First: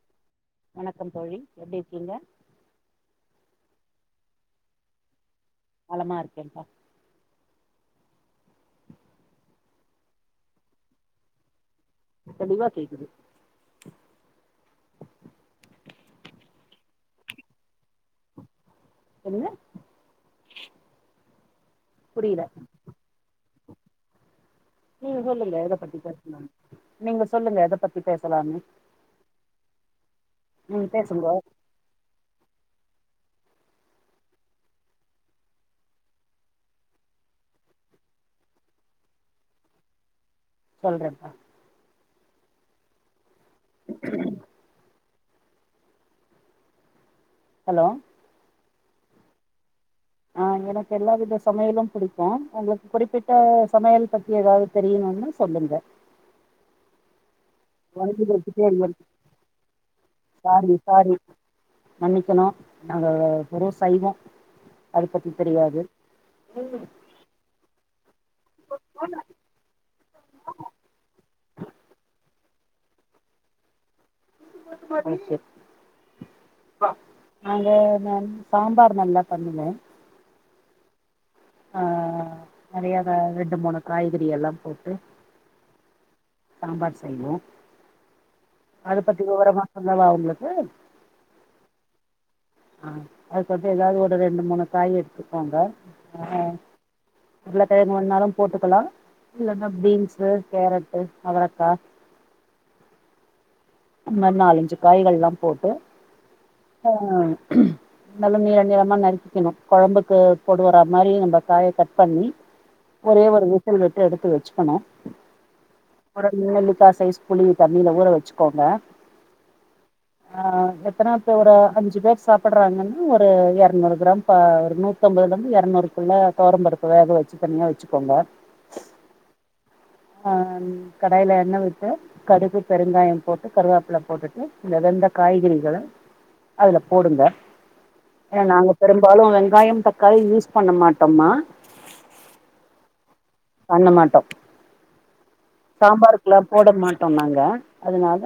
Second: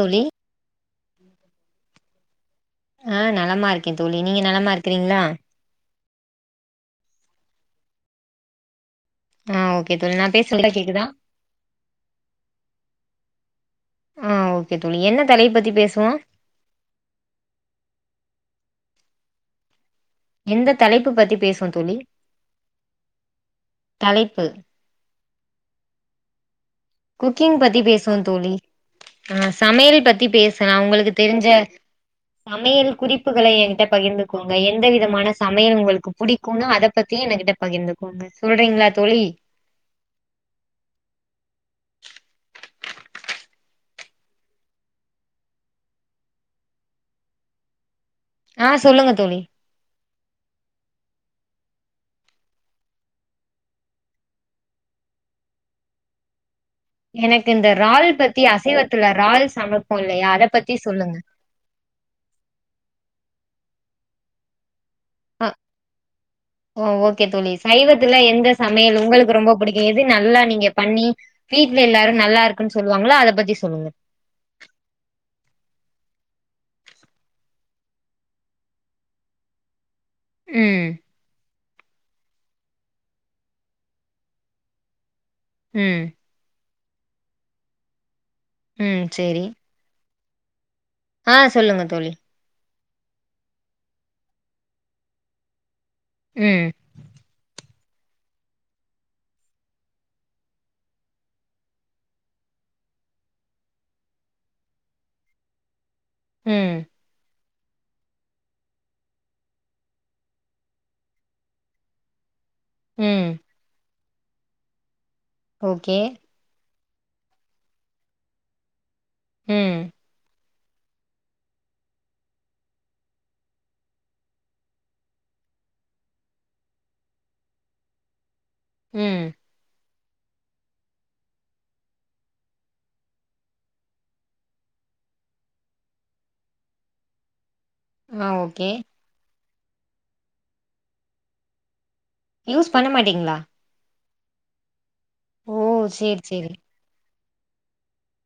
தோழி வணக்கம் தோழி எப்டி இருக்கிங்க ஆ நலமா இருக்கே தோழி நீங்க நலமா இருக்கிறிங்ளா நலமா இருக்கேம்பா ஆ ஓகே தோழி நா பேசுறது நல்லா கேக்குதா தெளிவா கேக்குது ஆ ஓகே தோழி என்ன தலைப்பு பத்தி பேசலா என்னங்க எந்த தலைப்பு பத்தி பேசுவோ தோழி புரியல தலைப்பு நீங்க சொல்லுங்க எத பத்தி பேசலானு நீங்க குக்கிங் சொல்லுங்க எத பத்தி பேசுவோ தோழி பேசலானு ஆ சமையல் பத்தி பேசலா நீங்க உங்களுக்கு பேசுங்கோ தெரிஞ்ச சமையல் குறிப்புகளை எங்கிட்ட பகிர்ந்து கோங்க எந்த விதமான சமையல் உங்களுக்கு பிடிக்குனு அத பத்தி எங்ககிட்ட பகிர்ந்துக்கோங்க சொல்றிங்களா தோழி சொல்றேம்பா உம் ஹலோ ஆ சொல்லுங்க தோழி ஆ எனக்கு எல்லாவித சமையலும் பிடிக்கு உங்களுக்கு குறிப்பிட்ட சமையல் பத்தி எதாவது தெரியுமானா சொல்லுங்க எனக்கு இந்த றால் ஒன்லி பத்தி வெஜிடேரியன் அசைவத்துல றால் சமைப்போ இல்லையா அத சாரி பத்தி சொல்லுங்க சாரி மன்னிக்கணு நாங்க வெறு சைவோ அது பத்தி ஆ தெரியாது ஓ ஓகே தோழி சைவத்துல எந்த சமையல் உங்களுக்கு ரொம்ப புடிக்கு எது நல்லா நீங்க பண்ணி வீட்ல எல்லாரு நல்லாருக்குன் சொல்வாங்களோ அத பத்தி சொல்லுங்க [inaudible] நாங்க நா சாம்பார் நல்லா பண்ணுவே ம் ஆ நெறையா ரெண்டு மூணு காய்கறி எல்லாம் போட்டு ம் சாம்பார் செய்வோ அத ம் பத்தி சேரி விவரமா சொல்லவா உங்களுக்கு ஆ சொல்லுங்க தோழி ஆ அதுக் வந்து எதாவது ஒரு ரெண்டு மூணு காய் எடுத்துகோங்க ம் உருள கெழங்கு வேனாலு போட்டுக்கலா இல்லனா பீன்ஸு கேரட்டு அவரக்கா இந்த மாரி நாலஞ்சு காய்கல்லா போட்டு ம் ஆ நல்லா நீளநீளமா நறுக்கிக்கணு கொழம்புக்கு போடுற மாரி நம்ம காய கட் பண்ணி ஒரே ம் ஒரு விசில் விட்டு எடுத்து வச்சுக்கனு ஓகே நெல்லிக்கா சைஸ் புளி தண்ணியில ஊற வச்சுக்கோங்க ம் ஆ எத்தன பேரு அஞ்சு பேர் சாப்பிடுறாங்கன்னா ஒரு இருநூறு கிராம் ஒரு நூறு நூத்தம்பதுல இருந்து இருநூறுக்குள்ள துவரம்பருப்பு வேக வச்சு தனியா வச்சுக்கோங்க உம் ஆஹ் கடாயில எண்ண விட்டு கடுகு பெருங்காயோ போட்டு கருவாப்பில்ல போட்டுட்டு அந்த வெந்த காய்கறிகள அதுல போடுங்க ஆ ஏ ஓகே நாங்க பெரும்பாலு வெங்காயோ தக்காளி யூஸ் பண்ண மாட்டோமா யூஸ் பண்ணமாட்டிங்ளா பண்ண மாட்டோ ஓ சேரி சாம்பாருக்லா சேரி போட மாட் டோ நாங்க அதனால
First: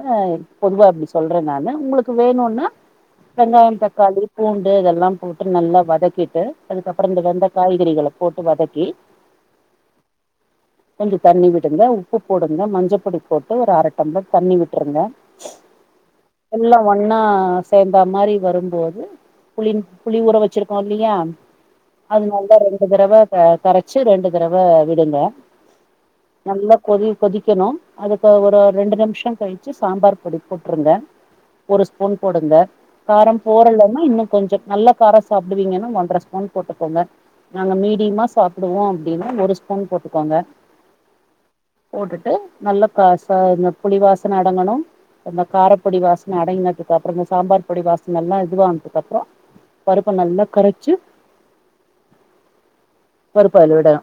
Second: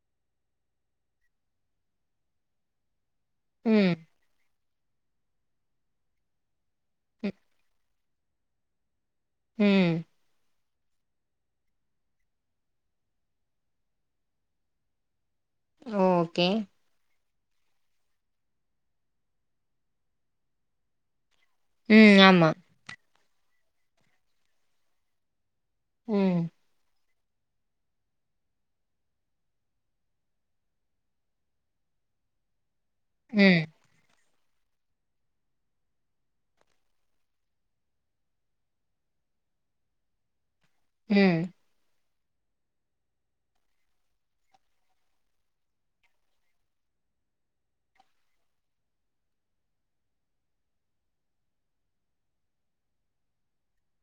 பொதுவா அப்டி சொல்றே நானு உங்களுக்கு வேணுன்னா வெங்காயம் ம் தக்காளி பூண்டு இதெல்லாம் போட்டு நல்லா வதக்கிட்டு அதுக்கப்புறோ இந்த ம் வெந்த காய்கறிகள போட்டு வதக்கி ம் கொஞ்சோ தண்ணி விடுங்க உப்பு போடுங்க மஞ்ச பொடி போட்டு ஒரு அர டம்ளர் தண்ணி விட்ருங்க ஓகே எல்லா ஒன்னா சேர்ந்த மாரி வரும்போது புளி புளி ஊற வச்சிருக்கோ இல்லயா ம் அதனால ஆமா தா ரெண்டு தரவ கரச்சு ரெண்டு தரவ விடுங்க ம் நல்லா கொதி கொதிக்கணு அதுக்கு ஒரு ரெண்டு நிமிஷம் கழிச்சு சாம்பார் பொடி போட்ருங்க ஒரு ஸ்பூன் போடுங்க காரம் ம் போடலனா இன்னு கொஞ்சோ நல்ல காரம் சாப்டுவீங்கன்னா ஒன்றர ஸ்பூன் போட்டுக்கோங்க நாங்க மீடியமா சாப்டுவோ அப்டின்னா ஒரு ஸ்பூன் போட்டுக்கோங்க ம் போட்டுட்டு நல்ல அ ச இந்த புளி வாசன அடங்கணு இந்த காரப்பொடி வாசன அடங்கினதுக்கு அப்புறமே சாம்பார் பொடி வாசனல்லா இதுவானதுக்கு அப்புறோ பருப்ப நல்லா கரச்சு பருப்ப அதுல விடலா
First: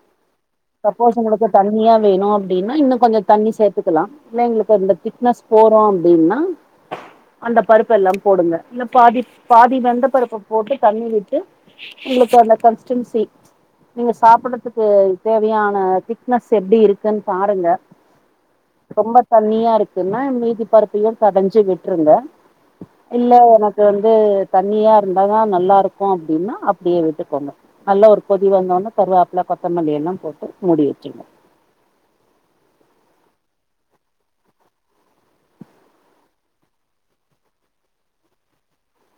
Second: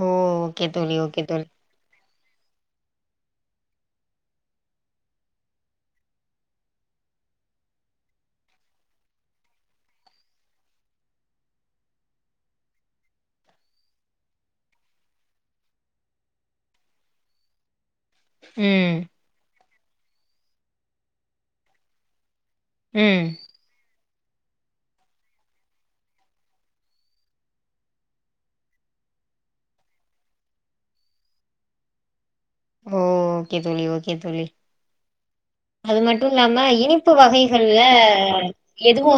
உம் சப்போஸ் உங்களுக்கு தண்ணியா வேணு அப்டின்னா இன்னு கொஞ்சோ தண்ணி சேத்துக்கலா இல்ல எங்களுக்கு அதுல திக்னஸ் போறோ அப்டின்னா அந்த பருப்பெல்லா போடுங்க இல்ல பாதி பாதி வெந்த பருப்ப போட்டு தண்ணி விட்டு உங்ளுக்கு வந்த கன்ஸ்டன்சி நீங்க சாப்புடுறதுக்கு தேவையான திக்னஸ் எப்டி இருக்குன்னு பாருங்க ம் ரொம்ப தண்ணியா இருக்குன்னா மீதி பருப்பயு கடஞ்சு விட்ருங்க ம் இல்ல எனக் கு வந்து தண்ணியா இருந்தாதா நல்லா இருக்கு அப்டின்னா அப்டியே விட்டுக்கோங்க நல்ல ஒரு தி வந்தோன்னே கருவாப்புல கொத்தமல்லி எல்லா போட்டு மூடி வச்சுருங்க உம் ஓகே தோழி ஓகே தோழி அது மட்டு இல்லாம இனிப்பு வகைகள்ல இதுவு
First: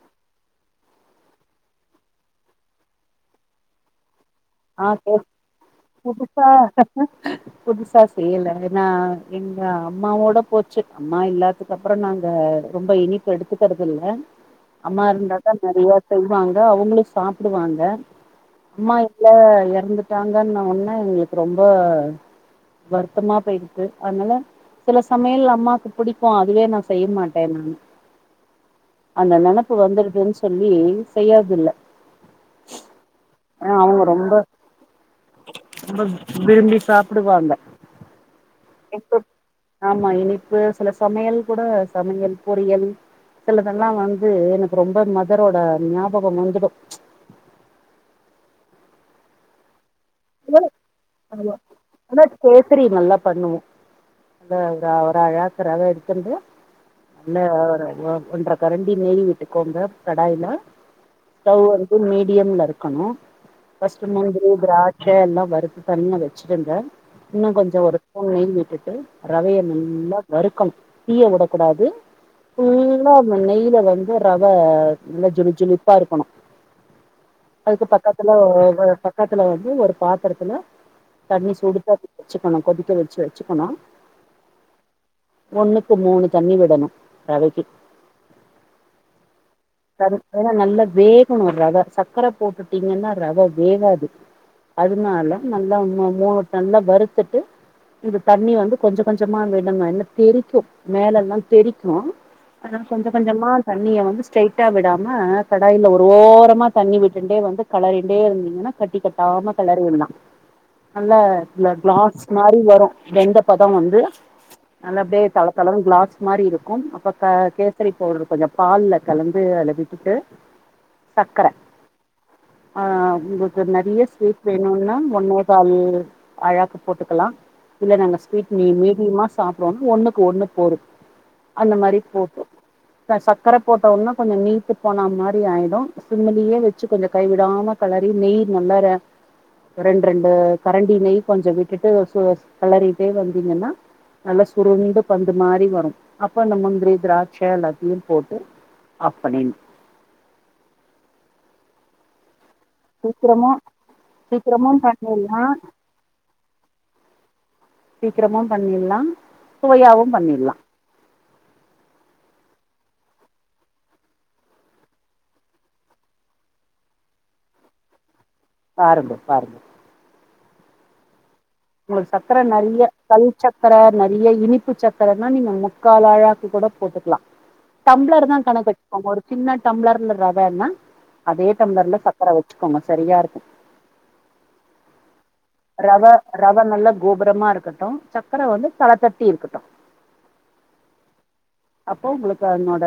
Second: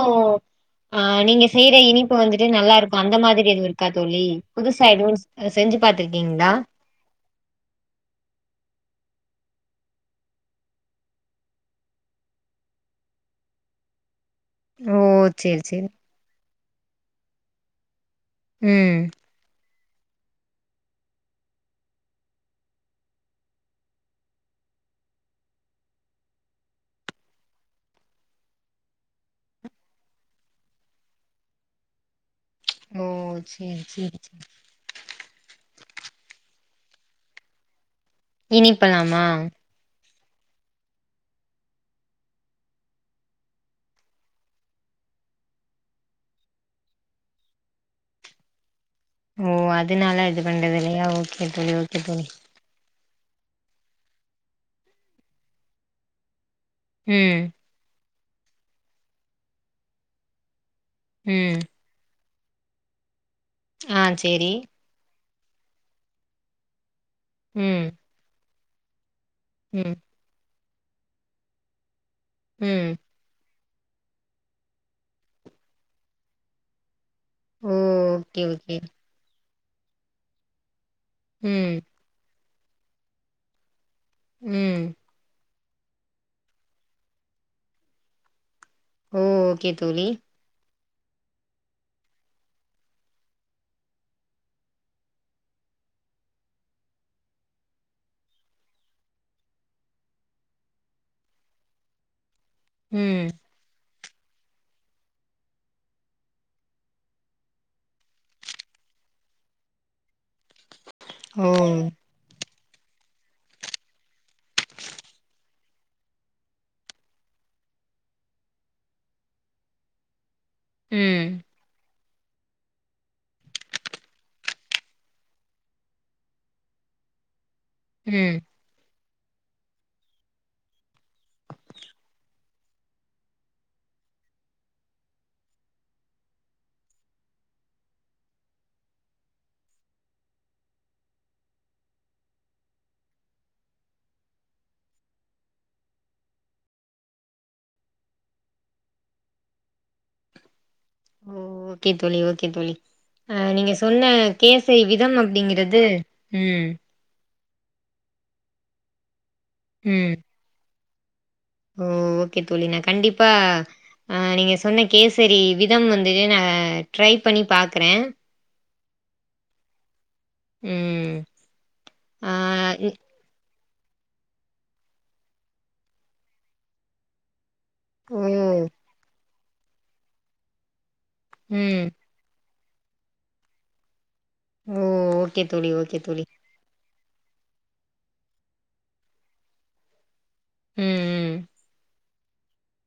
ஆஹ் நீங்க செய்ற இனிப்பு வந்துட்டு நல்லா இருக்கு அந்த மாதிரி எதுவு இருக்கா தோழி புதுசா ஆ எதுவு செஞ்சு புதுசா பாத்திருக்கீங்ளா புதுசா செய்யல ஏன்னா எங்க அம்மாவோட போச்சு அம்மா இல்லாத அதுக்கப்புற நாங்க ரொம்ப இனிப்பு எடுத்துக்கறது இல்ல ஓ அம்மா இருந்தாதா சேரி சேரி நெறைய செய்வாங்க அவுங்களு சாப்டுவாங்க அம்மா ம் ல எறந்துட்டாங்கன்ன ஒண்ணே எங்களுக்கு ரொம்ப வருத்தமா போயிருக்கு அதனால சில சமையல் அம்மாக்கு புடிக்கு அதுவே நா செய்ய மாட்ட நா அந்த நெனப்பு வந்துடுதுன்னு சொல்லி செய்யற்தில்ல ஓ சேரி அவங்க சேரி ரொம்ப ரொம்ப விரும்பி சாப்டுவாங்க இனிப்பலாமா ஆமா இனிப்பு சில சமையல் கூட சமையல் பொரியல் சிலதெல்லா வந்து எனக்கு ரொம்ப மதரோட ஞாபகம் வந்துடு ஓ அதுனால இது பண்றது இல்லையா ஓகே ஆமா தோழி ஓகே ஆனா தோழி கேசரி நல்லா பண்ணுவோ அ [unintelligible] எடுத்துண்ட்டு ம் அ ஒன்ற கரண்டி நெய் விட்டுக்கோங்க கடாய்லா ம் [unintelligible] மீடியம்ல இருக்கணு ஃபர்ஸ்ட் ஆ முந்திரி சேரி திரா ட்ச எல்லா வறுத்து தனியா வச்சுடுங்க இன்னு கொஞ்ச ம் ஒரு ஸ்பூன் நெய் விட்டுட்டு ரவைய ம் நல்லா வறுக்கனு தீய விடக்கூடாது ம் ஃபுல்லா நெய்ல வந்து ரவ நல்லா ஜொளி ஜொலிப்பா இருக்குனு ஓ அதுக்கு பக்கத் துல ஓகே ஓகே ஒரு பக்கத்துல வந்து ஒரு பாத்தரத்துல தண்ணி ம் சுடுத்தண் வச்சுக்கணு கொதிக்க வச்சு வச்சுக்கணு ம் ஒண்ணுக்கு மூணு தண்ணி விடணு ரவைக்கி ஓ ஓகே தோழி க ஏன்னா நல்லா வேகணு ரவ சக்கர போட்டுட்டீங்கன்னா ரவ வேகாது அதுனால நல்லா மூ நல்லா வருத்துட்டு இந்த தண்ணி வந்து கொஞ்ச கொஞ்சமா விடனு என்ன தெறிக்கு மேல எல்லா தெறிக்கு அனா கொஞ்சமா ம் கொஞ்சமா தண்ணிய வந்து ஸ்ட்ரைட்டா விடாம கடாயில ஒரு ஓரமா தண்ணி விட்டுண்டே வந்து கலறிண்டே இருந்திங்கனா கட்டி கட்டி லாம கெளறி உள்ளா நல்ல ஓ இல கிளாஸ் மாரி வரு வெந்த பதோ வந்து நல்ல அப்டே தள தளனு கிளாஸ் மாரி இருக்கு அப்ப க கேசரி பவுடர் கொஞ்ச பால்ல கலந்து அத விட்டுட்டு ம் சக்கர ஆ உங்களுக்கு நெறைய ஸ்வீட் வேணுனா ஒண்ணே கால் ஆழாக்கு போட்டுக்கலா இல்ல நாங்க ம் ஸ்வீட் நீ மீடியமா சாப்டுவோனா ஒண்ணுக்கு ஒண்ணு போரு அந்த மாரி போட்டு அ சக்கரப் போட்ட உனோ கொஞ்ச நீத்து போன மாரி ஆயிடு சிம்லியே வச்சு கொஞ்ச கைவிடாம கலரி நெய் நல்லார ரெண்டு ரெண்டு கரண்டி நெய் கொஞ்ச விட்டுட்டு கெளறிட்டே வந்தீங்கன்னா நல்லா சுருண்டு பந்து மாரி வரு அப்ப அந்த முந்திரி திராட்ச எல்லாத்தியு போட் அப்படின் ஓ ஓகே தோழி ஓகே தோழி அ சீக்கிரமா நீங்க சொன்ன சீக்கிரமு கேசை விதம் பண்ணிட்லா அப்டிங்குறது ம் சீக்கிரமு பண்ணில்லா சுவையாவு ம் பண்ணில்லா ஓ ஓகே தோழி ந கண்டிப்பா அ நீங்க சொன்ன கேசரி விதம் வந்துட்டு நா ட்ரை பண்ணி பாக்ற பாருங்க பாருங்க ம் உங்களுக்கு ஆ சக்கர நிறைய இ கல் சக்கர நிறைய இனிப்பு சக்கரனா நீங்க முக்கால் அழாக்க கூட போட்டுக்கலா ஓ டம்ப்ளர் தா கணக்க வச்சுப்போங்க ஒரு சின்ன டம்ப்ளர்ல ரவானா அதே ம் டம்ப்ளர்ல ச ஊற வச்சுக்கோங்க சரியா இருக்கு ம் ரவ ரவ நல்லா கோபுரமா இருக்கட்டு சக்கர வந்து தளத்தட்டி இருக்குட்டு ம் ம் அப்போ உங்களுக்கு அதனோட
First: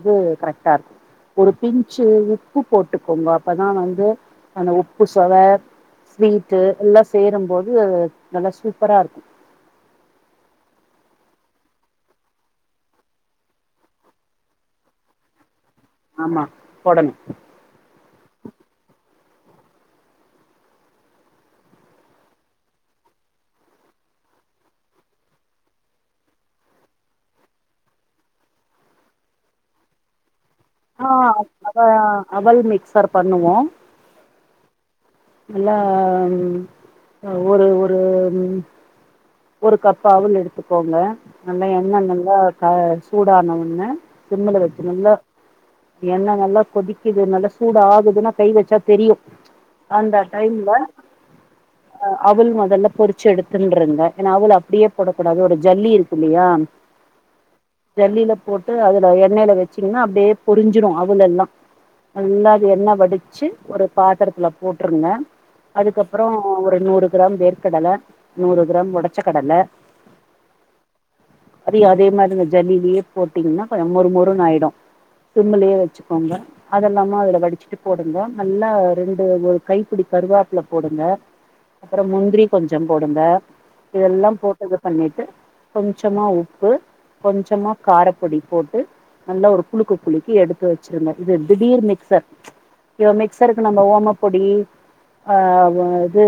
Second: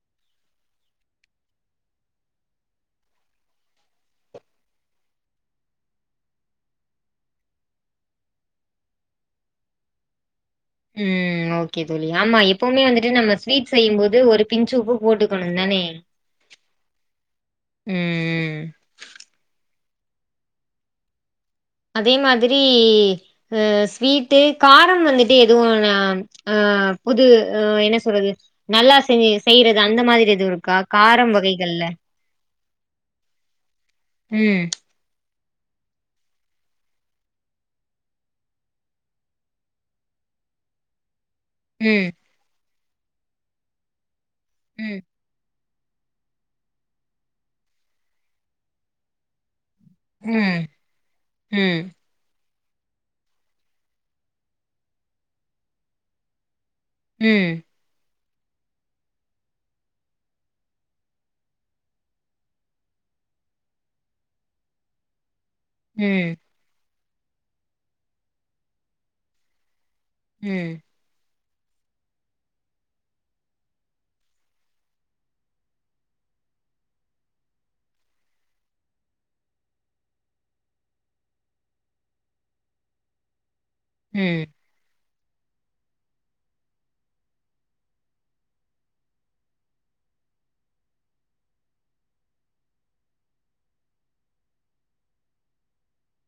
இது கரெக்ட்டா இருக்கு ஒரு பிஞச்சு உப்பு போட்டுக்கோங்க அப்பதா வந்து அந்த உப்பு சொவ ஸ்வீட்டு எல்லா சேரும்போது நல்லா சூப்பரா இருக்கு ம் ம் ஓகே தோழி ஆமா எப்பவுமே வந்துட்டு நம்ம ஸ்வீட் செய்யு போது ஒரு பிஞ் உப்பு போட்டுக்கணு தானே போடனு ம்ம் அதே மாதிரி அ ஸ்வீட்டு கார வந்துட்டு எதுவும் ந ஆ புது அ என்ன சொல்றது நல்லா செ செய்யிறது அந்த மாதிரி எதுவு இருக்கா ஆ காரம் அத வகைகள்ல அவல் மிக்சர் பண்ணுவோ ம் நல்லா ம் ஒரு ஒரு ஒரு கப் அவுள் எடுத்துக்கோங்க நல்ல எண்ணெ ம் நல்ல சூடான ஆனா உடனே சிம்மள ம் வைக்கணும்ல்ல எண்ண நல்லா கொதிக்குது நல்லா சூட ஆகுதுன்னா கை வச்சா தெரியும் அந்த ம் டைம்ல ம் அவுல் முதல்ல பொரிச்சி எடுத்துனுருங்க ஏன்னா அவுல அப்டியே போட கூடாது ஒரு ஜல்லி இருக்கு இல்லயா ம் ஜல்லில போட்டு அதுல எண்ணெயில வச்சீங்கன்னா அப்டியே பொரிஞ்சிடும் அவுல் எல்லா நல்ல அது எண்ணெ வடிச்சு ஒரு பாத்தரத்துல போட்டுருங்க அதுக்கப்புறம் ம் ஒரு நூறு கிராம் வேர்கற்கடல நூறு கிராம் உடச்ச கடல ம் அதையு அதே மாரி இந்த ஜல்லிலே போட்டீங்கன்னா கொஞ்சம் மொறு மொறு ஆயிடும் சிம்முலயே வச்சுக்கோங்க அதெல்லாம வடிச்சுட்டு போடுங்க நல்ல ரெண்டு ஒரு கைப்படி கருவோப்புல போடுங்க அப்புறம் முந்திரி கொஞ்சம் போடுங்க இதல்லாம் ம் போட்டு இது பண்ணிட்டு கொஞ்சமா உப்பு கொஞ்சமா காரப்பொடி போட்டு நல்லா ஒரு குலுக்கு குலுக்கி எடுத்து வச்சிருங்க இது திடீர் மிக்சர் இப்படி மிக்சருக்கு நம்ம ஓம பொடி அ இது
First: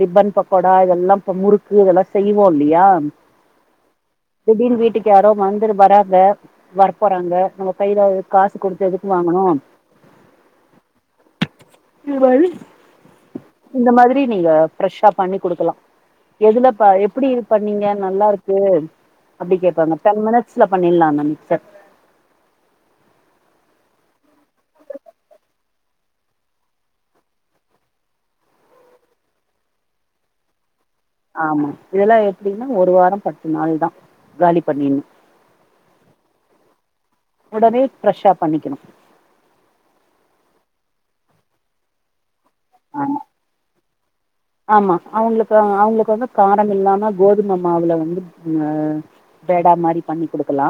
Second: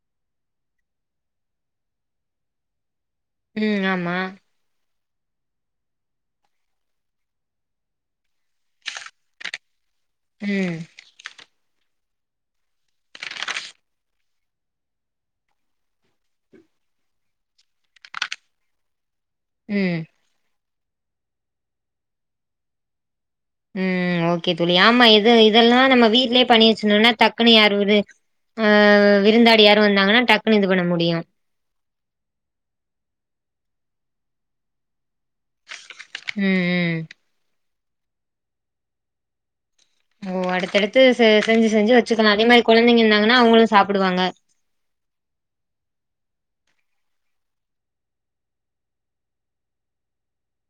ரிப்பன் பக்கோடா இதெல்லா இப்ப முறுக் இதெல்லாம் செய்வோம் இல்லயா ம் ஆமா திடீர்னு வீட்டுக்கு யாரோ வந்துரு வராங்க வரபோறாங்க நம்ம கையில காசு கொடுத்து எதுக்கு வாங்கணு ம் இந்த மாரி இந்த மாரி நீங்க ஃப்ரெஷ பண்ணி குடுக்கலா எதுலபா எப்டி பண்ணீங்க நல்லாருக்கு அப்டி கேப்பாங்க ம் தென் மினிட்ஸ் ல பண்ணிடலா இந்த மிக்சர் ம் ஓகே தோழி ஆமா இது இதெல்லா நம்ம வீட்லயே பண்ணி வெச்சுடோனா தக்குன்னு யார்ஊரு ஆ விருந்தாளி யாரு வந்தாங்கனா டக்குனு இது பண்ண முடியு ஆமா இதெல்லா எப்டின்னா ஒரு வாரோ பத்து நாள் தா காலி பண்ணு ம் ம் உடனே ஃப்ரெஷா பண்ணிக்கினு ஓ அடுத்தடுத்து செ செஞ்சு செஞ்சு வெச்சுக்கலா அதே மாரி கொழந்தைங்க ஆமா இருந்தாங்கனா அவுங்ளு சாப்பிடுவாங்க ஆமா அவங்ளுக்கு அவங்ளுக்கு வந்து காரம் இல்லாம கோதும மாவுல வந்து ஆ வெடா மாரி பண்ணி குடுக்கலா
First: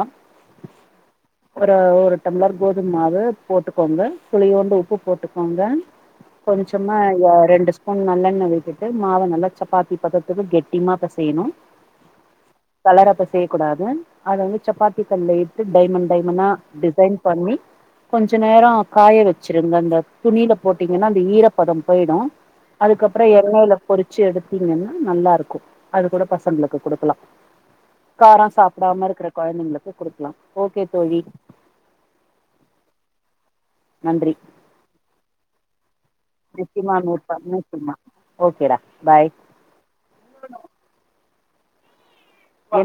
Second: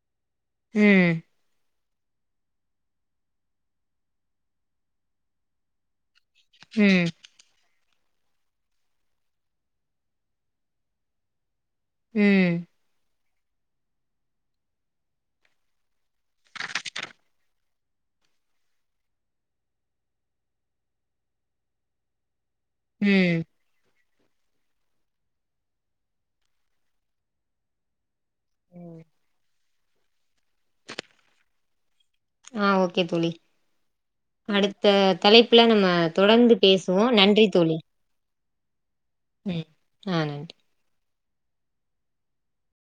ம் ஒரு ஒரு டம்ளர் கோதும்மாவு போட்டுக்கோங்க சுளியோண்டு உப்பு போட்டுக்கோங்க கொஞ்சமா ம் ரெண்டு ஸ்பூன் நல்லெண்ண விட் ட்டு மாவ நல்லா சப்பாத்தி பத்தத்துக்கு கெட்டிமா பெசயினு ம் தலராப் பெசயக்கூடாது அத வந்து சப்பாத்தி கல்ல இட்டு டைமண்ட் டைமண்டா டிசைன் பண்ணி கொஞ்ச நேரோ அந்த துணில போட்டீங்கனா அந்த ஈரப்பதம் போயிடு அதுக்கப்றோ ம் எண்ணெயில பொறிச்சி எடுத்தீங்கனா நல்லாருக்கு அது கூட பசங்களுக்கு குடுக்கலா காரோ சாப்டாம இருக்கற கொழந்தைங்களுக்கு குடுக்கலா ஓகே தோழி ஆ ஓகே தோழி நன்றி அடுத்த தலைப்பில நம்ம தொடர்ந்து நிச்சயமா பேசுவோ நோட் பண் நன்றி தோழி நிச்சயமா ஓகேடா பாய் ம் ஆ நன்றி என்ன